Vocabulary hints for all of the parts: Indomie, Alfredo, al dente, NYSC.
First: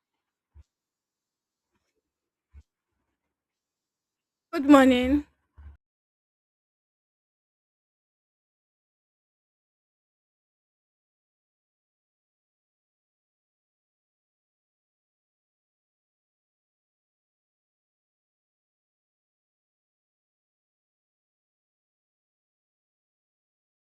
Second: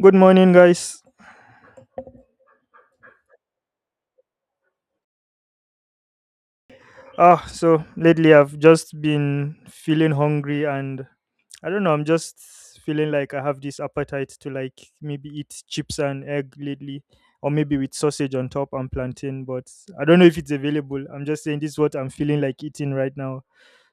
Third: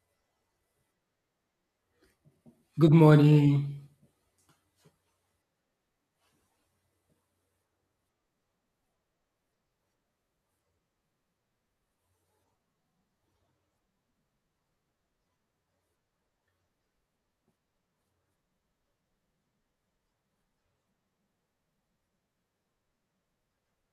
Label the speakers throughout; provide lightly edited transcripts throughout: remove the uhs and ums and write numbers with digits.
Speaker 1: Good morning, guys.
Speaker 2: Good morning.
Speaker 3: Good morning.
Speaker 1: So lately I've just been feeling hungry, and I don't know. I'm just feeling like I have this appetite to like maybe eat chips and egg lately, or maybe with sausage on top and plantain. But I don't know if it's available. I'm just saying this is what I'm feeling like eating right now.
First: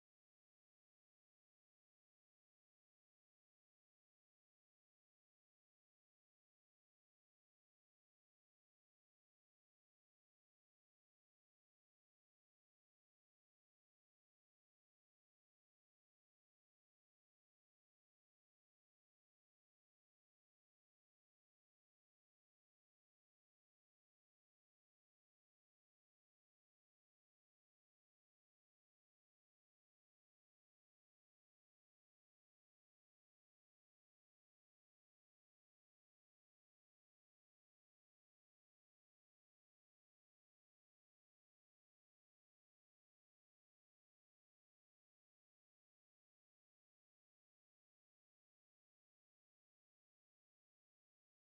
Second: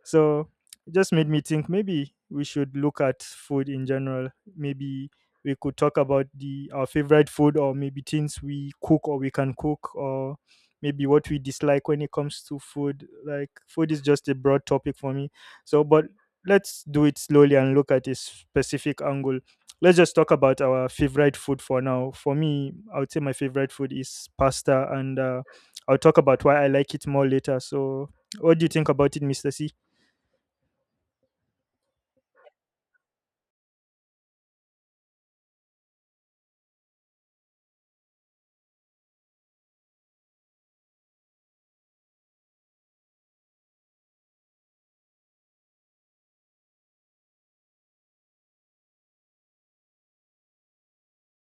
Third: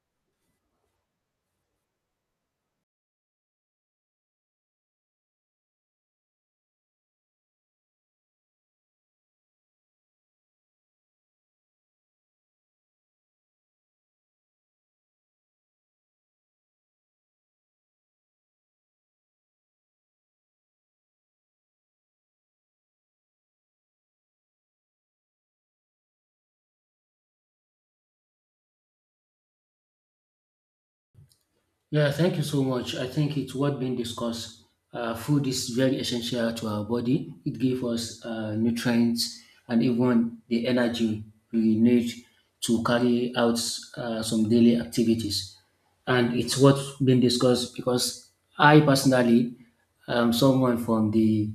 Speaker 1: So it just made me think maybe we should look at food in general. Maybe we could talk about the our favorite food, or maybe things we cook or we can cook, or maybe what we dislike when it comes to food. Like food is just a broad topic for me. So but let's do it slowly and look at a specific angle. Let's just talk about our favorite food for now. For me, I would say my favorite food is pasta, and I'll talk about why I like it more later. So what do you think about it, Mr. C?
Speaker 2: Yeah, thank you so much. I think it's what being discussed. Food is very essential to our body. It gives us nutrients and even the energy we need to carry out some daily activities. And it's what being discussed because I personally I'm someone from the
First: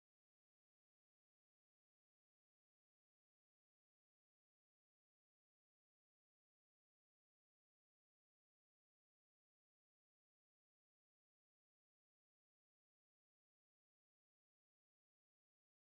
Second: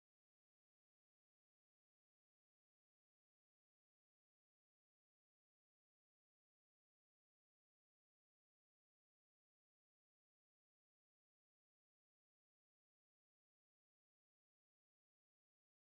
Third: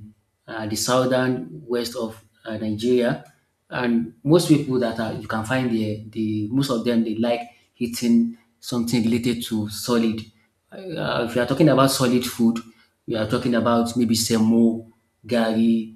Speaker 2: the southern west of Nigeria, and most people that are, you can find there, the most of them they like eating something related to solid. If you are talking about solid food, we are talking about maybe semo, gari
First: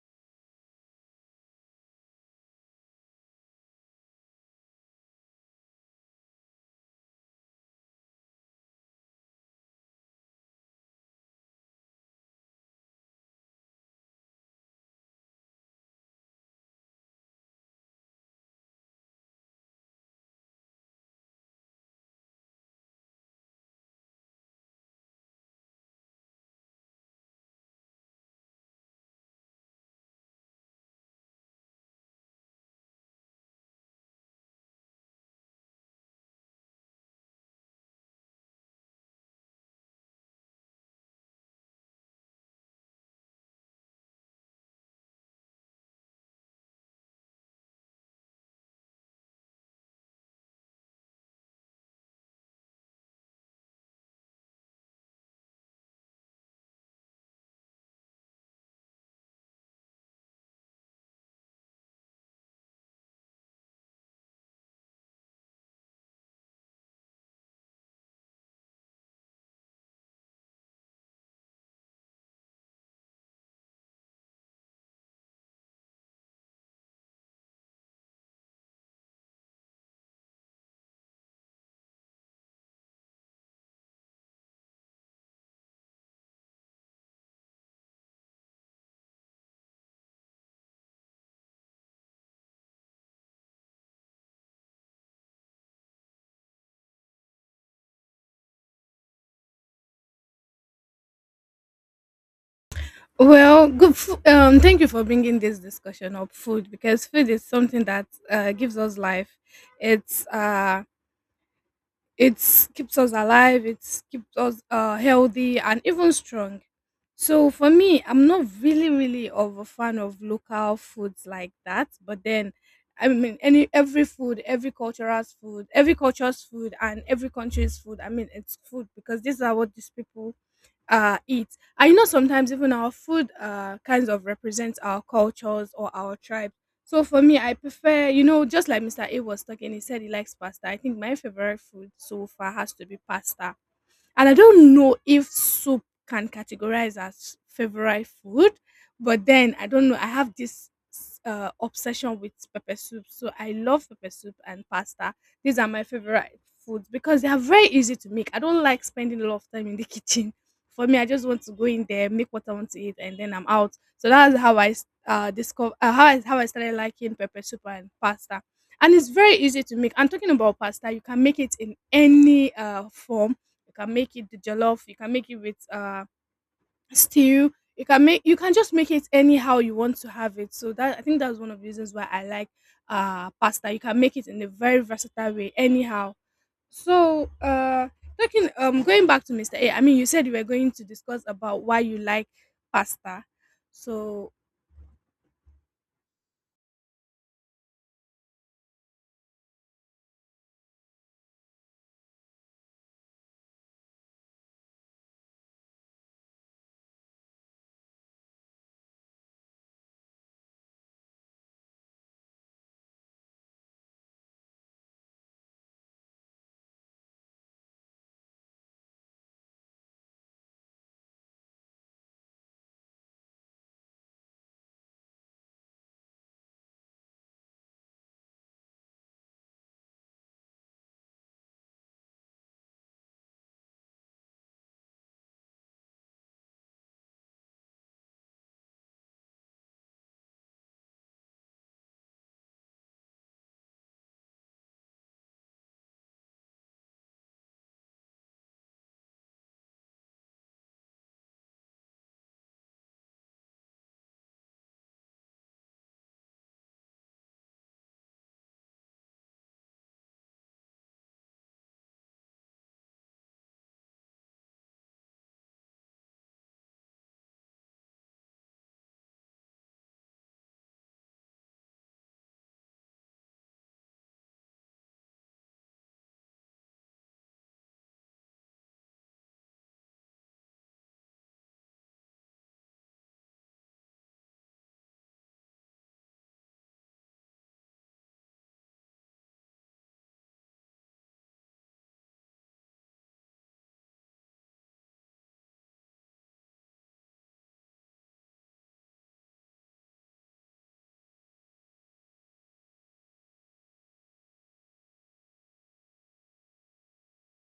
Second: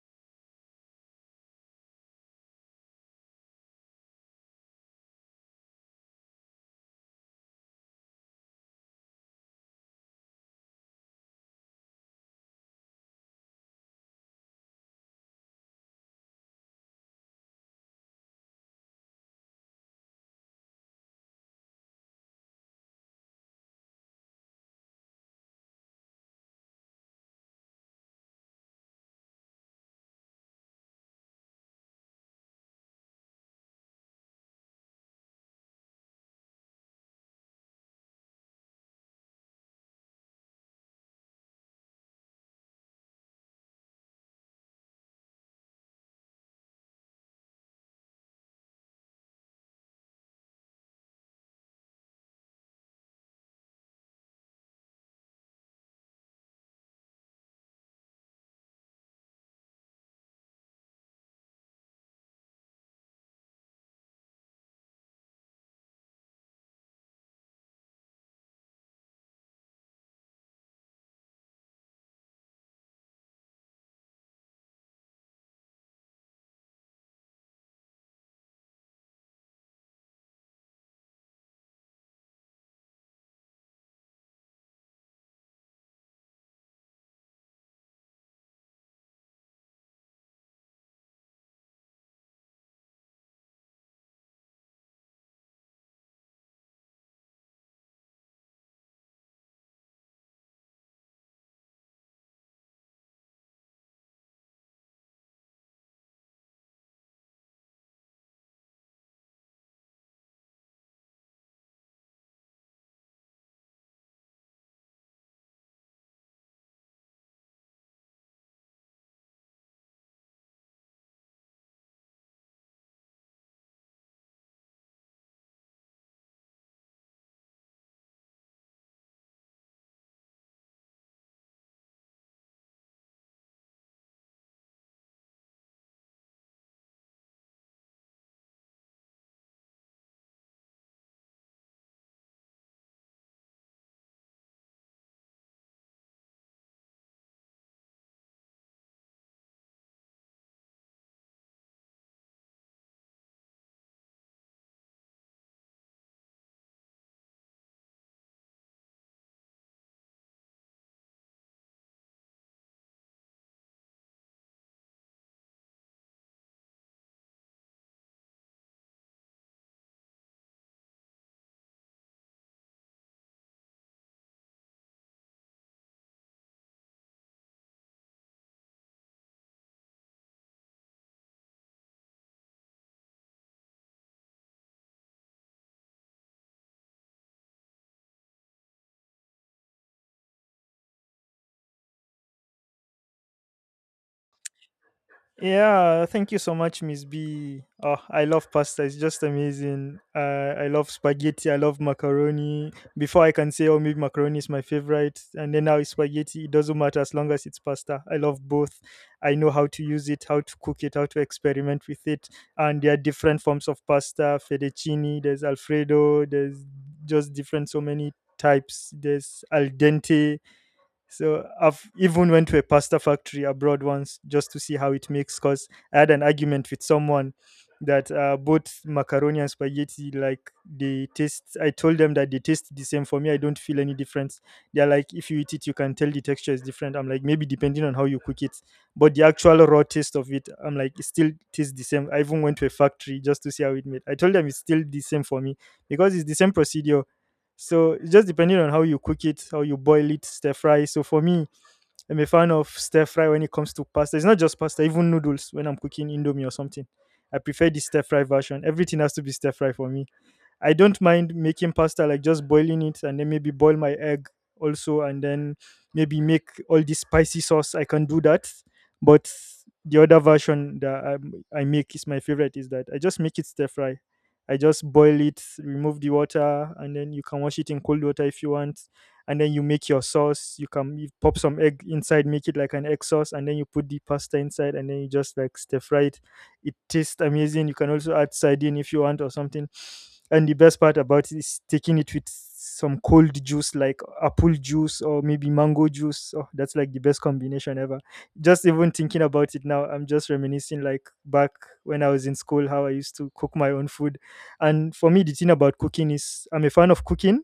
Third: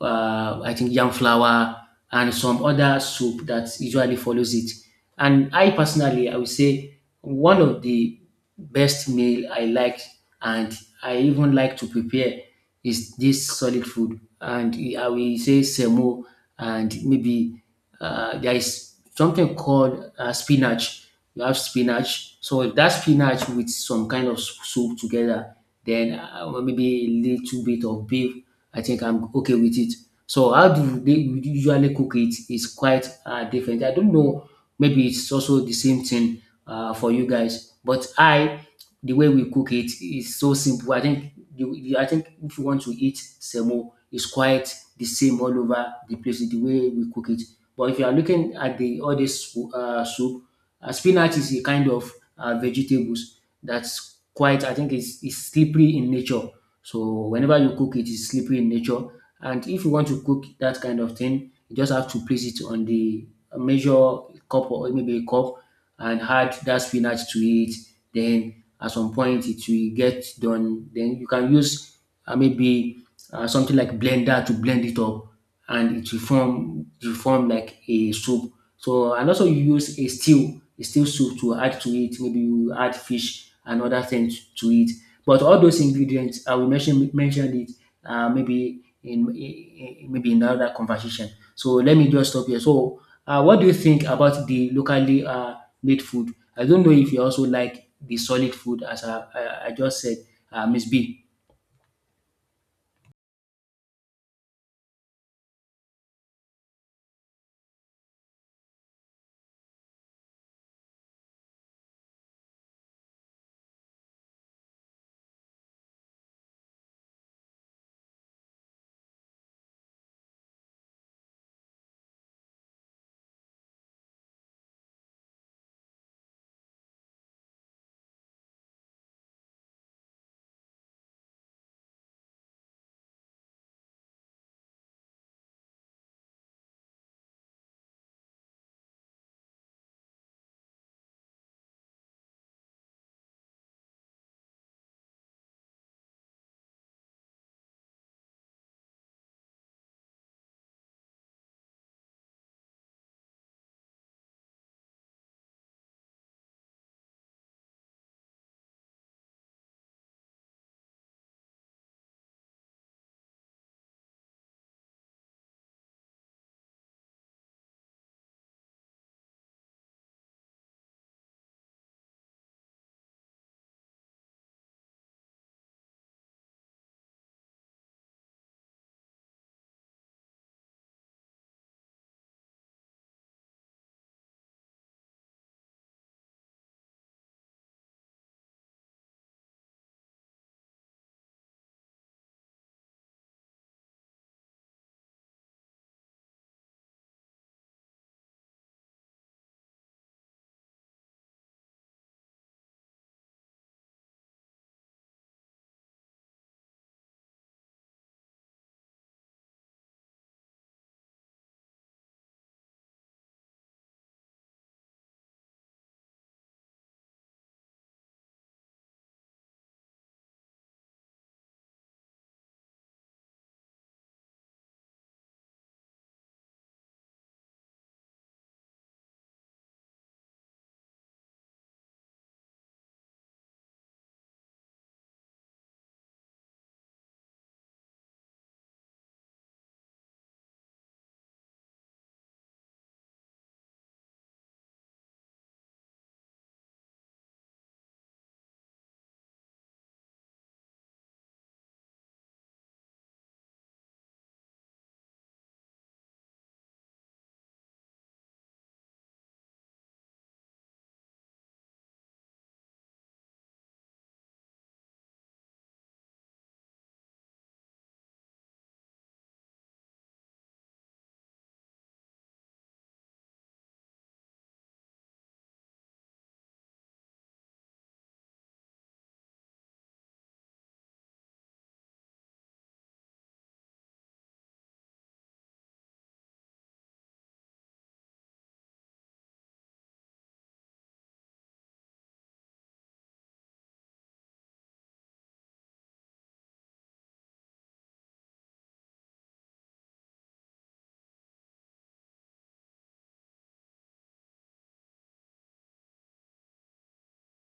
Speaker 2: I think yam flour and some other soup that usually follows it. And I personally, I would say one of the best meal I like and I even like to prepare is this solid food. And I will say semo and maybe there is something called spinach. You have spinach. So if that spinach with some kind of soup together, then maybe a little bit of beef I think I'm okay with it. So how do they usually cook it is quite different. I don't know. Maybe it's also the same thing for you guys. But I, the way we cook it is so simple. I think I think if you want to eat semo, it's quite the same all over the place. The way we cook it. But if you are looking at the all this soup, spinach is a kind of vegetables that's quite. I think it's slippery in nature. So whenever you cook it, it's slippery in nature. And if you want to cook that kind of thing, you just have to place it on the measure cup or maybe a cup and add that spinach to it. Then at some point it will get done. Then you can use maybe something like blender to blend it up and it will form like a soup. So and also you use a stew soup to add to it. Maybe you add fish and other things to it. But all those ingredients, I will mention it maybe in another conversation. So let me just stop here. So what do you think about the locally made food? I don't know if you also like the solid food as I just said, Miss B.
Speaker 3: Well, good. Thank you for bringing this discussion up food because food is something that gives us life. It's uh, it's keeps us alive. It keeps us healthy and even strong. So for me, I'm not really of a fan of local foods like that. But then, I mean, any every food, every culture's food, and every country's food. I mean, it's food because these are what these people eat, and you know sometimes even our food kinds of represents our cultures or our tribe. So for me, I prefer, you know, just like Mr. A was talking, he said he likes pasta. I think my favorite food so far has to be pasta, and I don't know if soup can categorize as favorite food, but then I don't know. I have this obsession with pepper soup, so I love pepper soup and pasta. These are my favorite foods because they are very easy to make. I don't like spending a lot of time in the kitchen. For me, I just want to go in there, make what I want to eat, and then I'm out. So that's how I discover how I started liking pepper soup and pasta. And it's very easy to make. I'm talking about pasta. You can make it in any form. You can make it the jollof. You can make it with stew. You can just make it anyhow you want to have it. So that I think that's one of the reasons why I like pasta. You can make it in a very versatile way anyhow. So talking going back to Mr. A, I mean you said you were going to discuss about why you like pasta. So.
Speaker 1: Yeah, thank you so much, Miss B. Oh, I love pasta. It's just amazing. I love spaghetti. I love macaroni. Before I can say, oh, maybe macaroni is my favorite, and then now it's spaghetti. It doesn't matter as long as it's pasta. I love both. I know how to use it, how to cook it, how to experiment with it. And there are different forms of pasta: fettuccine, there's Alfredo, there's just different, so many types. There's al dente, so I've even went to a pasta factory abroad once just to see how it makes. Cause I had an argument with someone that both macaroni and spaghetti like they taste. I told them that they taste the same. For me, I don't feel any difference. They're like, if you eat it, you can tell the texture is different. I'm like, maybe depending on how you cook it, but the actual raw taste of it, I'm like, it still tastes the same. I even went to a factory just to see how it made. I told them it's still the same for me because it's the same procedure, so it's just depending on how you cook it, how you boil it, stir fry. So for me, I'm a fan of stir fry when it comes to pasta. It's not just pasta, even noodles when I'm cooking Indomie or something. I prefer the stir fry version. Everything has to be stir fry for me. I don't mind making pasta, like just boiling it and then maybe boil my egg also, and then maybe make all this spicy sauce. I can do that. But the other version that I make is my favorite is that I just make it stir fry. I just boil it, remove the water, and then you can wash it in cold water if you want. And then you make your sauce. You can you pop some egg inside, make it like an egg sauce, and then you put the pasta inside, and then you just like stir fry it, it tastes amazing. You can also add sardine if you want or something. And the best part about it is taking it with some cold juice like apple juice or maybe mango juice. Oh, that's like the best combination ever. Just even thinking about it now, I'm just reminiscing like back when I was in school how I used to cook my own food. And for me, the thing about cooking is I'm a fan of cooking.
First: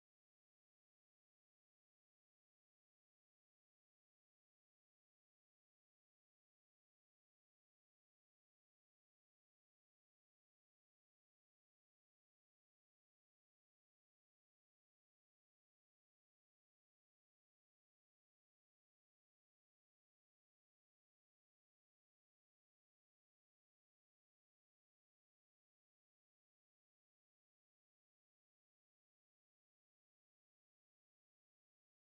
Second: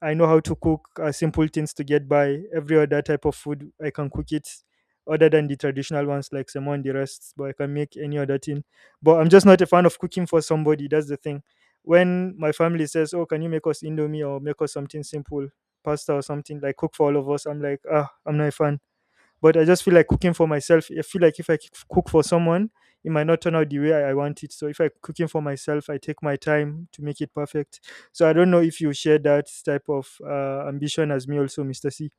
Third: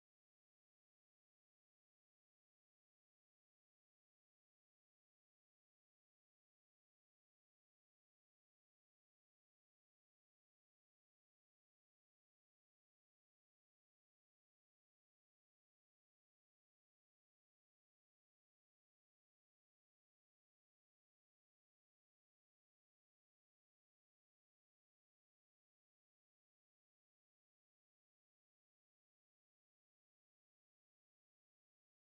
Speaker 1: I know how to cook simple things to get by. Every other type of food, I can cook it other than the traditional ones like salmon and the rest, but I can make any other thing. But I'm just not a fan of cooking for somebody. That's the thing. When my family says, "Oh, can you make us Indomie or make us something simple, pasta or something, like cook for all of us," I'm like, "Ah, I'm not a fan," but I just feel like cooking for myself. I feel like if I cook for someone, it might not turn out the way I want it. So if I cooking for myself, I take my time to make it perfect. So I don't know if you share that type of ambition as me also, Mr. C.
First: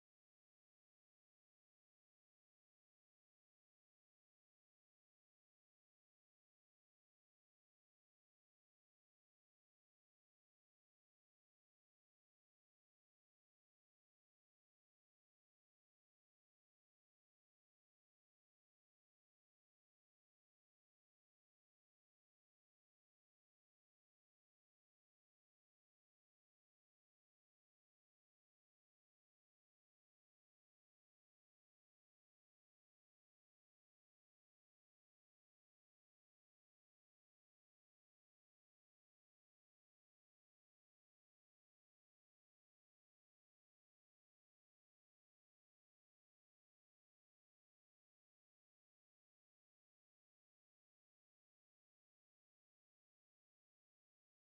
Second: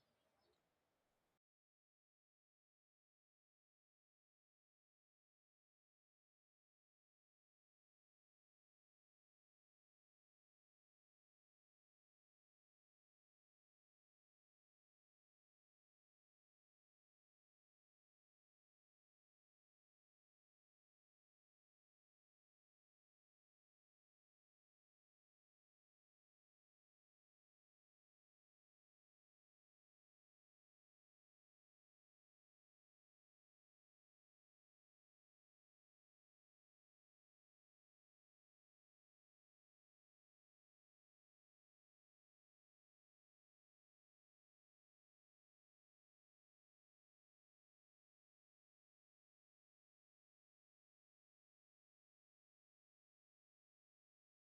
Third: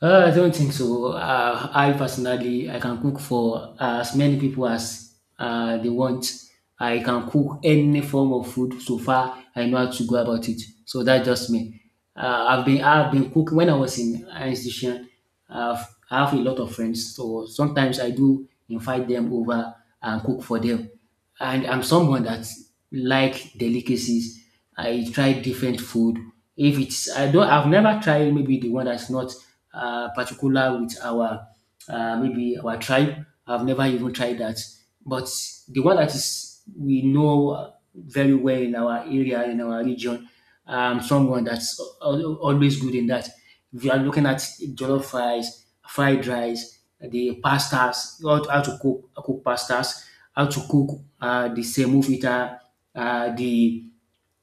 Speaker 2: I don't think so. I personally, I can cook for as many people as they want. I can cook any form of food. So far, I know how to go about it. So that's just me. I've been cooking when I was in an institution. I've, I have a lot of friends, so sometimes I do invite them over and cook for them and I'm someone that like delicacies. I try different food. If it's I've never tried maybe the one that's not particular with our maybe our tribe. I've never even tried that. But the one that is we know very well in our area in our region, someone that's always good in that. If you are looking at jollof rice, fried rice, the pastas, how to cook pastas, how to cook the semovita, the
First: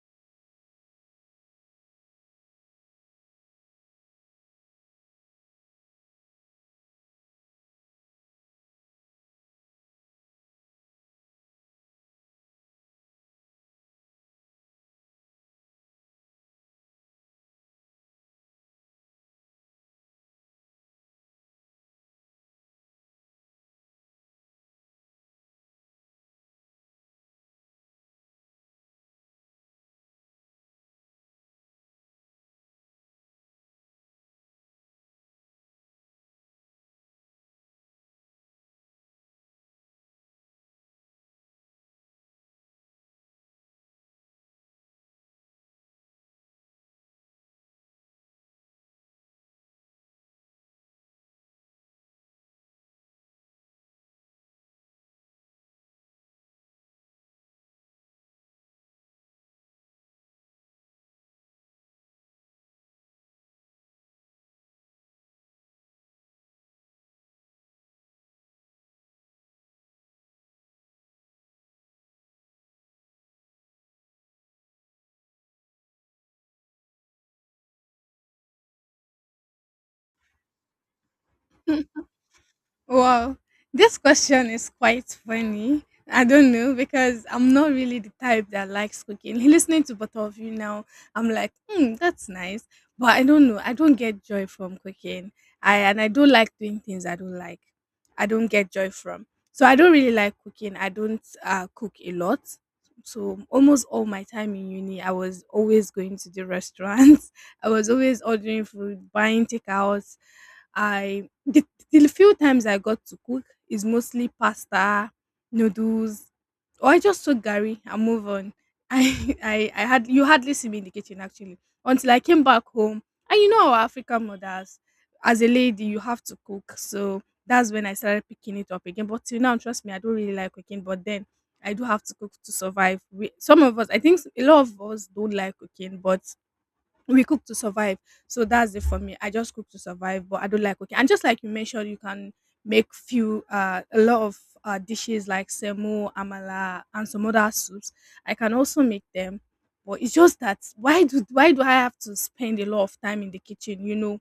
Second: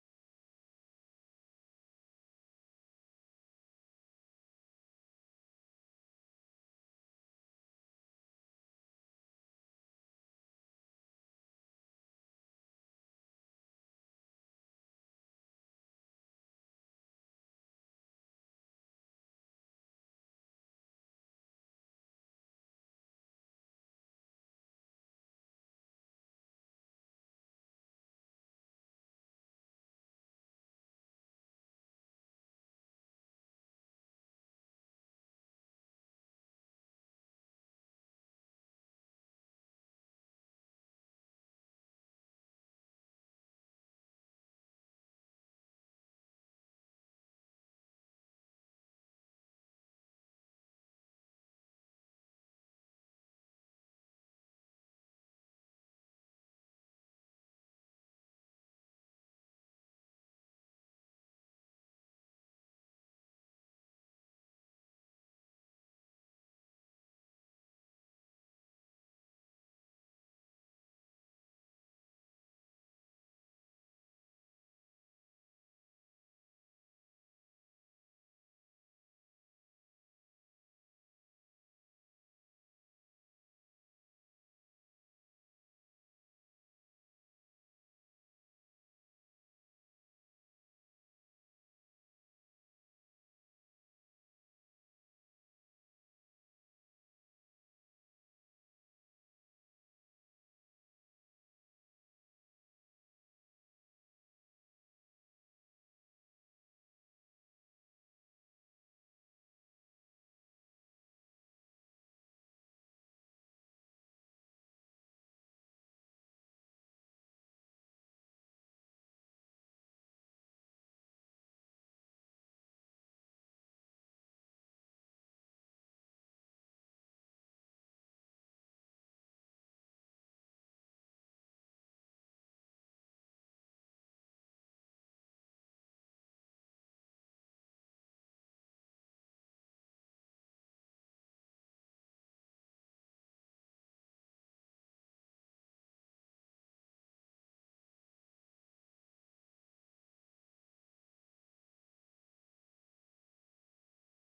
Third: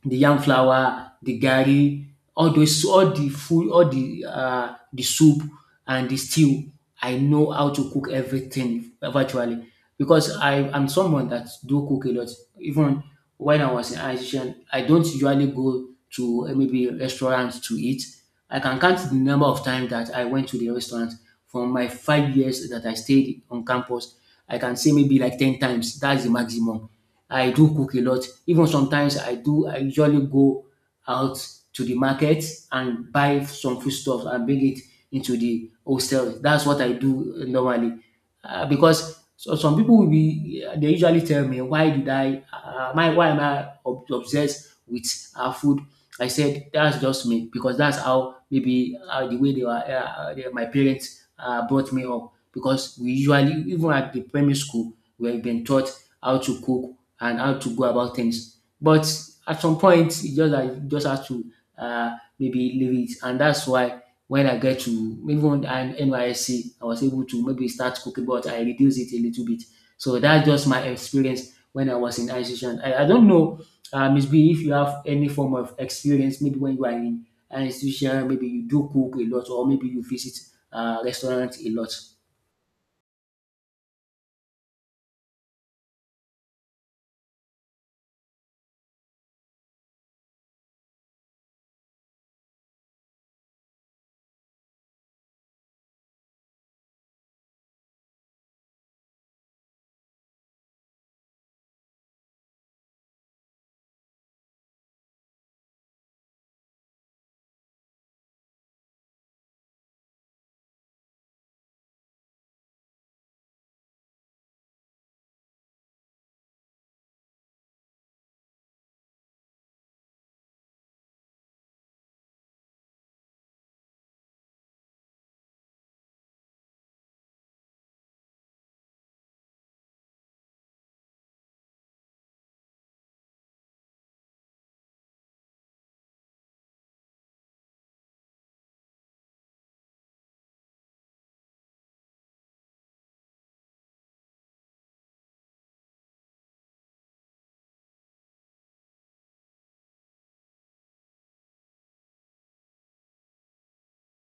Speaker 2: yam flour, the garri, all the food, all the soup and the stew. I know how to cook everything virtually because I am someone that do cook a lot. Even when I was in Asian, I don't usually go to maybe restaurants to eat. I can count the number of times that I went to the restaurant from my 5 years that I stayed on campus. I can say maybe like 10 times. That's the maximum. I do cook a lot. Even sometimes I usually go out to the market and buy some foodstuff and bring it into the hostel. That's what I do normally. Because so some people will be, they usually tell me, why did why am I obsessed with our food? I said, that's just me because that's how maybe the way they were, they, my parents brought me up. Because we usually, even at the primary school, we have been taught how to cook and how to go about things. But at some point, you just have to uh, maybe leave it, and that's why when I'm NYSC, I was able to maybe start cooking, but I reduced it a little bit. So that's just my experience when I was in institution. I don't know, Miss B, if you have any form of experience, maybe when you are in an institution, maybe you do cook a lot, or maybe you visit restaurants a lot.
Speaker 3: Wow, this question is quite funny. I don't know because I'm not really the type that likes cooking. Listening to both of you now, I'm like, hmm, that's nice. But I don't know. I don't get joy from cooking. I don't like doing things I don't like. I don't get joy from. So I don't really like cooking. I don't cook a lot. So almost all my time in uni, I was always going to the restaurants. I was always ordering food, buying takeouts. I The few times I got to cook is mostly pasta, noodles, or I just soak Gary and move on. I had you hardly see me in the kitchen actually until I came back home. And you know our African mothers, as a lady, you have to cook. So that's when I started picking it up again. But till now, trust me, I don't really like cooking. But then I do have to cook to survive. Some of us, I think a lot of us don't like cooking, but we cook to survive. So that's it for me. I just cook to survive, but I don't like cooking. And just like you mentioned, you can make few a lot of dishes like semo, amala, and some other soups. I can also make them, but it's just that why do I have to spend a lot of time in the kitchen? You know,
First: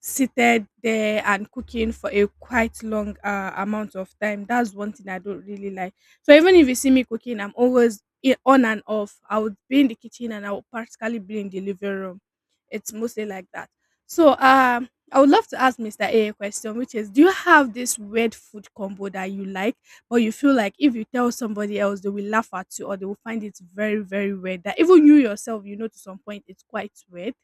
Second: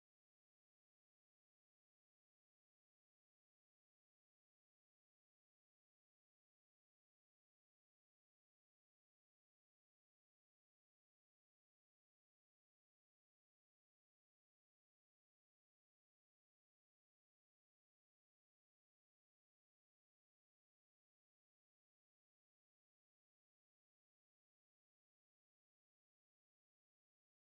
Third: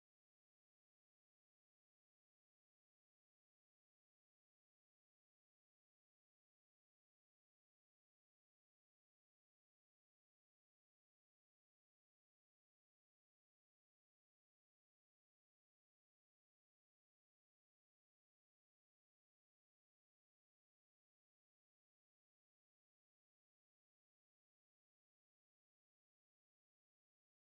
Speaker 3: seated there and cooking for a quite long amount of time. That's one thing I don't really like. So even if you see me cooking, I'm always on and off. I would be in the kitchen and I would practically be in the living room. It's mostly like that. So I would love to ask Mr. A a question, which is do you have this weird food combo that you like, but you feel like if you tell somebody else they will laugh at you or they will find it very, very weird that even you yourself you know to some point it's quite weird.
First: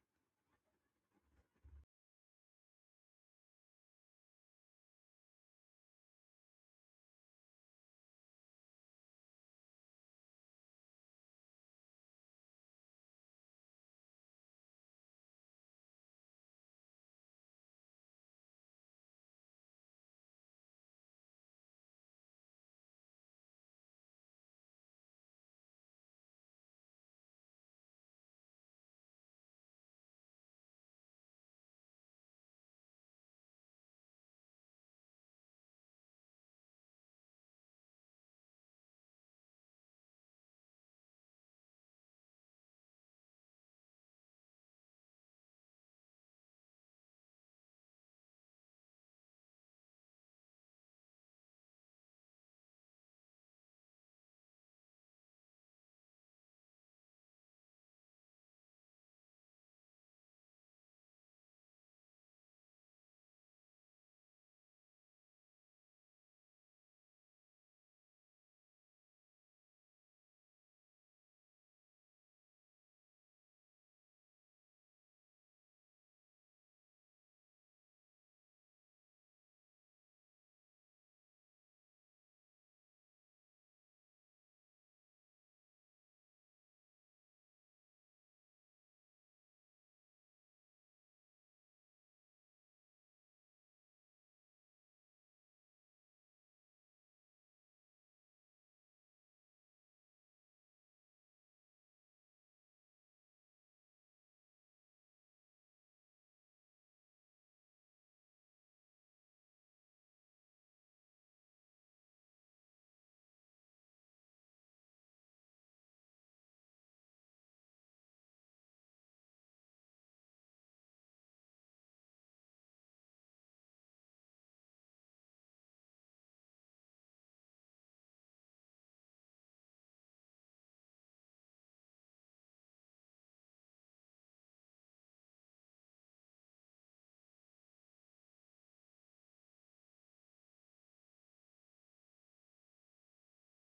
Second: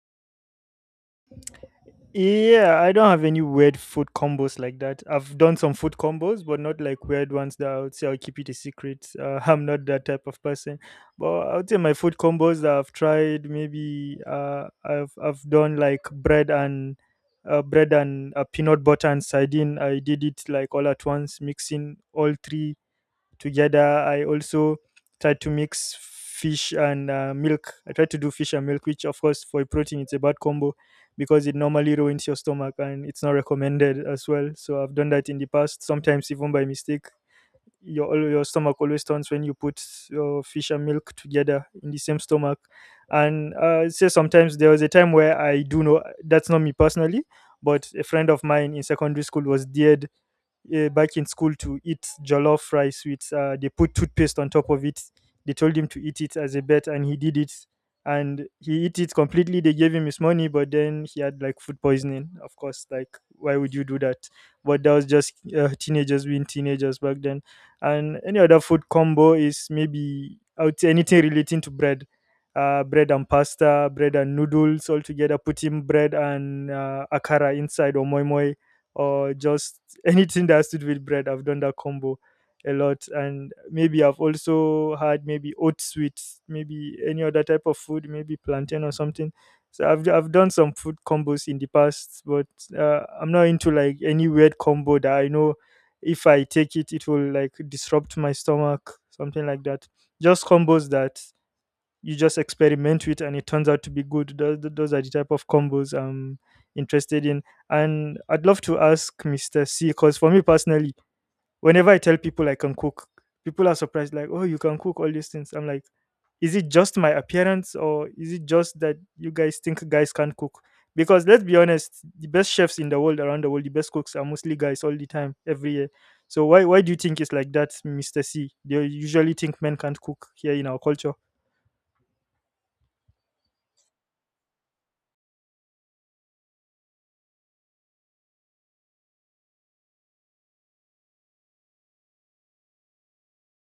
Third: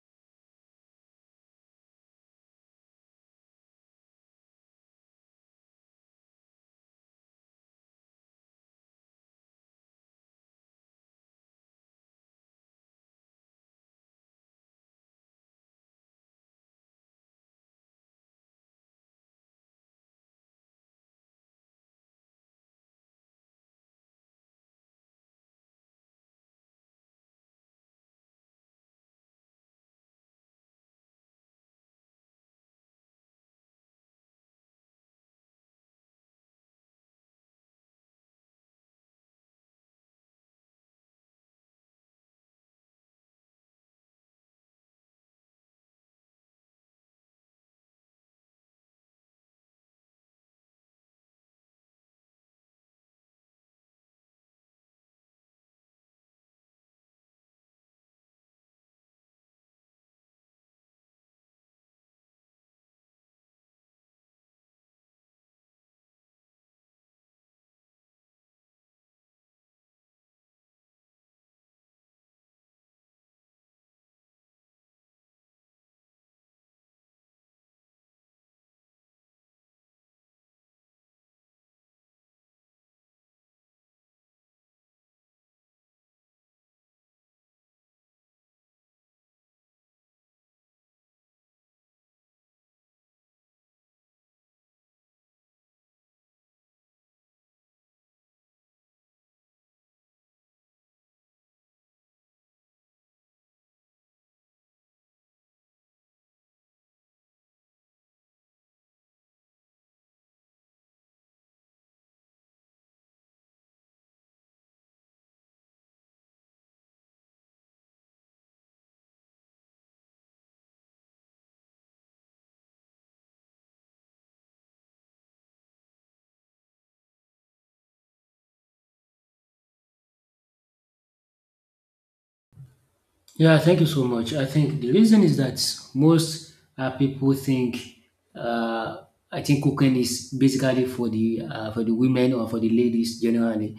Speaker 1: Yeah, I don't have any weird food combos like that. I've done some food combos, but not like weird ones that I would say I'll keep it a secret. I'm not that type of person. But I would say my food combos that I've tried, maybe I've done like bread and bread and peanut butter and sardine. I did it like all at once, mixing all three together. I also try to mix fish and milk. I try to do fish and milk, which of course for protein it's a bad combo because it normally ruins your stomach and it's not recommended as well. So I've done that in the past, sometimes even by mistake. Your your stomach always turns when you put your fish and milk together in the same stomach. And say sometimes there was a time where I do know that's not me personally, but a friend of mine in secondary school was dead back in school to eat jollof rice with, they put toothpaste on top of it. They told him to eat it as a bet, and he did it. And he ate it completely. They gave him his money, but then he had like food poisoning. Of course, like why would you do that? But that was just teenagers being teenagers back then. And any other food combo is maybe out anything relating to bread, bread and pasta, bread and noodles all together. Putting bread and akara inside or moi moi or just anything that's to do with bread. I've done that combo a lot. And maybe I've also had maybe oats with maybe any other type of food, maybe plantain or something. So I've done some food combos in the past, but I'm not into like any weird combo that I know if I take it, it will like disrupt my stomach, something like that. Just combos that you just experiment with and it turns out to be good, those are the type of combos I'm interested in. And I'd love to ask Mr. C, because for me personally, whenever I tell people I can cook, people are surprised, like, "Oh, you can cook all these things." I'm like, is it just my appearance or is it just that you guys think guys can't cook? Because let's be honest, the best chefs in the world around the world, the best cooks are mostly guys all the time, every year. So why do you think it's like that, Mr. C? They usually think men can't cook here in our culture.
Speaker 2: Yeah, thank you so much. I think the reason is that most people think, uh, I think cooking is basically for the women or for the ladies generally,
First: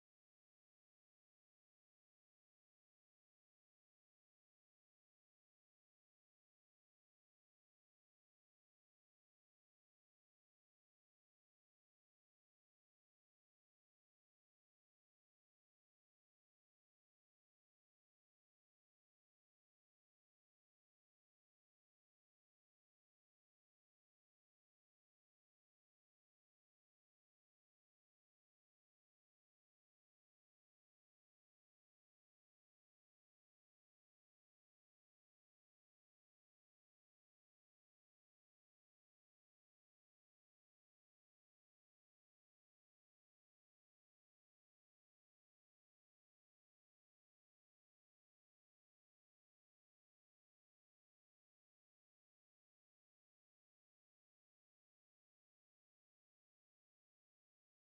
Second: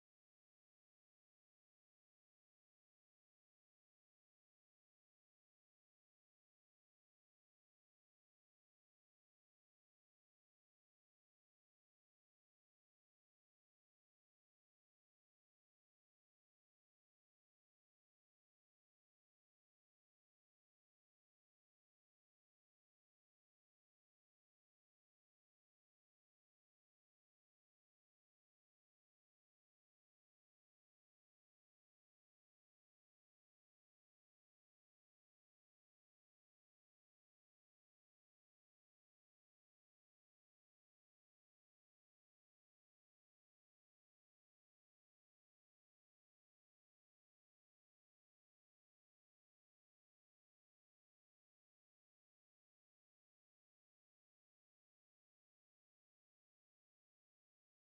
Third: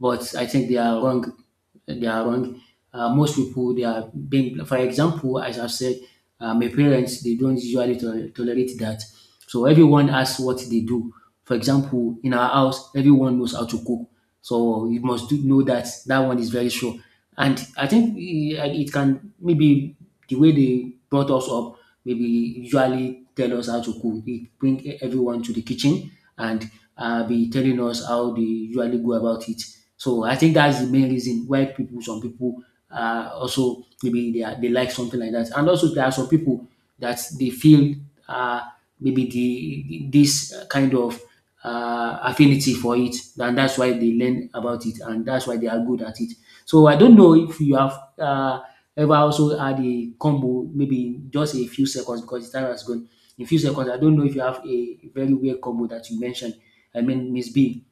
Speaker 2: but I think they are wrong uh, they are wrong. Most people they are being, for example, as I've said, my parents they don't usually tolerate that. So everyone asks what they do. For example, in our house, everyone knows how to cook. So you must do, know that that one is very sure. And I think eh, it can maybe the way they brought us up maybe usually tell us how to cook. They bring everyone to the kitchen and be telling us how they usually go about it. So I think that's the main reason why people, some people, also maybe they like something like that. And also there are some people that they feel uh, maybe the this kind of affinity for it, and that's why they learn about it, and that's why they are good at it. So I don't know if you have ever also had a combo, maybe in just a few seconds because the time has gone. In few seconds, I don't know if you have a very weird combo that you mentioned. I mean, Miss B.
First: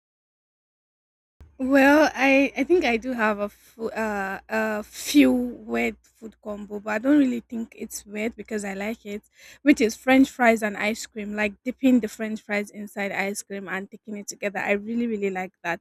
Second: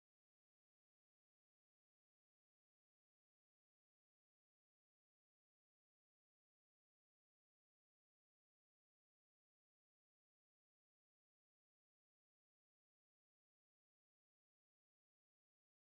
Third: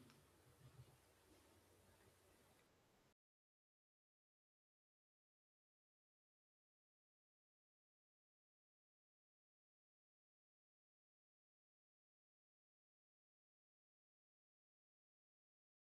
Speaker 3: Well, I think I do have a, a few weird food combo, but I don't really think it's weird because I like it, which is French fries and ice cream, like dipping the French fries inside ice cream and taking it together. I really, really like that.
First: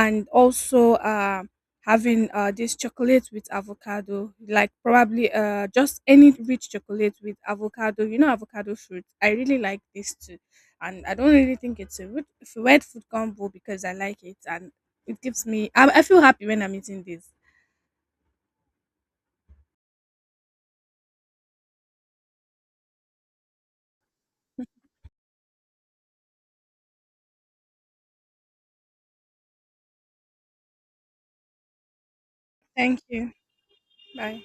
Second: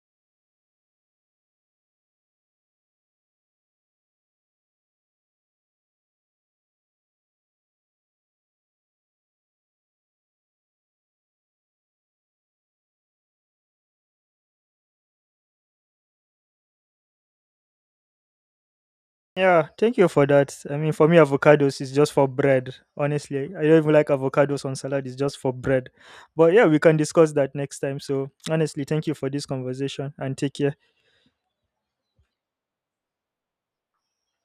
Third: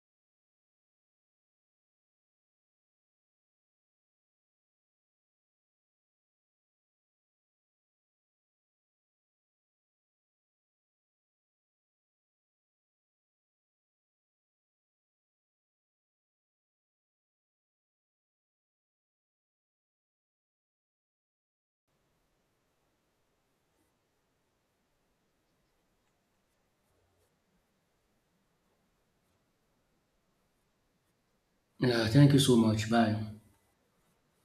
Speaker 3: And also having this chocolate with avocado, like probably just any rich chocolate with avocado, you know, avocado fruit. I really like this too, and I don't really think it's a weird food combo because I like it and it gives me, I feel happy when I'm eating this.
Speaker 1: Yeah, thank you for that. I mean, for me, avocados is just for bread. Honestly, I don't even like avocados on salad. It's just for bread. But yeah, we can discuss that next time. So honestly, thank you for this conversation and take care.
Speaker 2: Thank you so much.
Speaker 3: Thank
Speaker 2: Bye.
Speaker 3: you. Bye.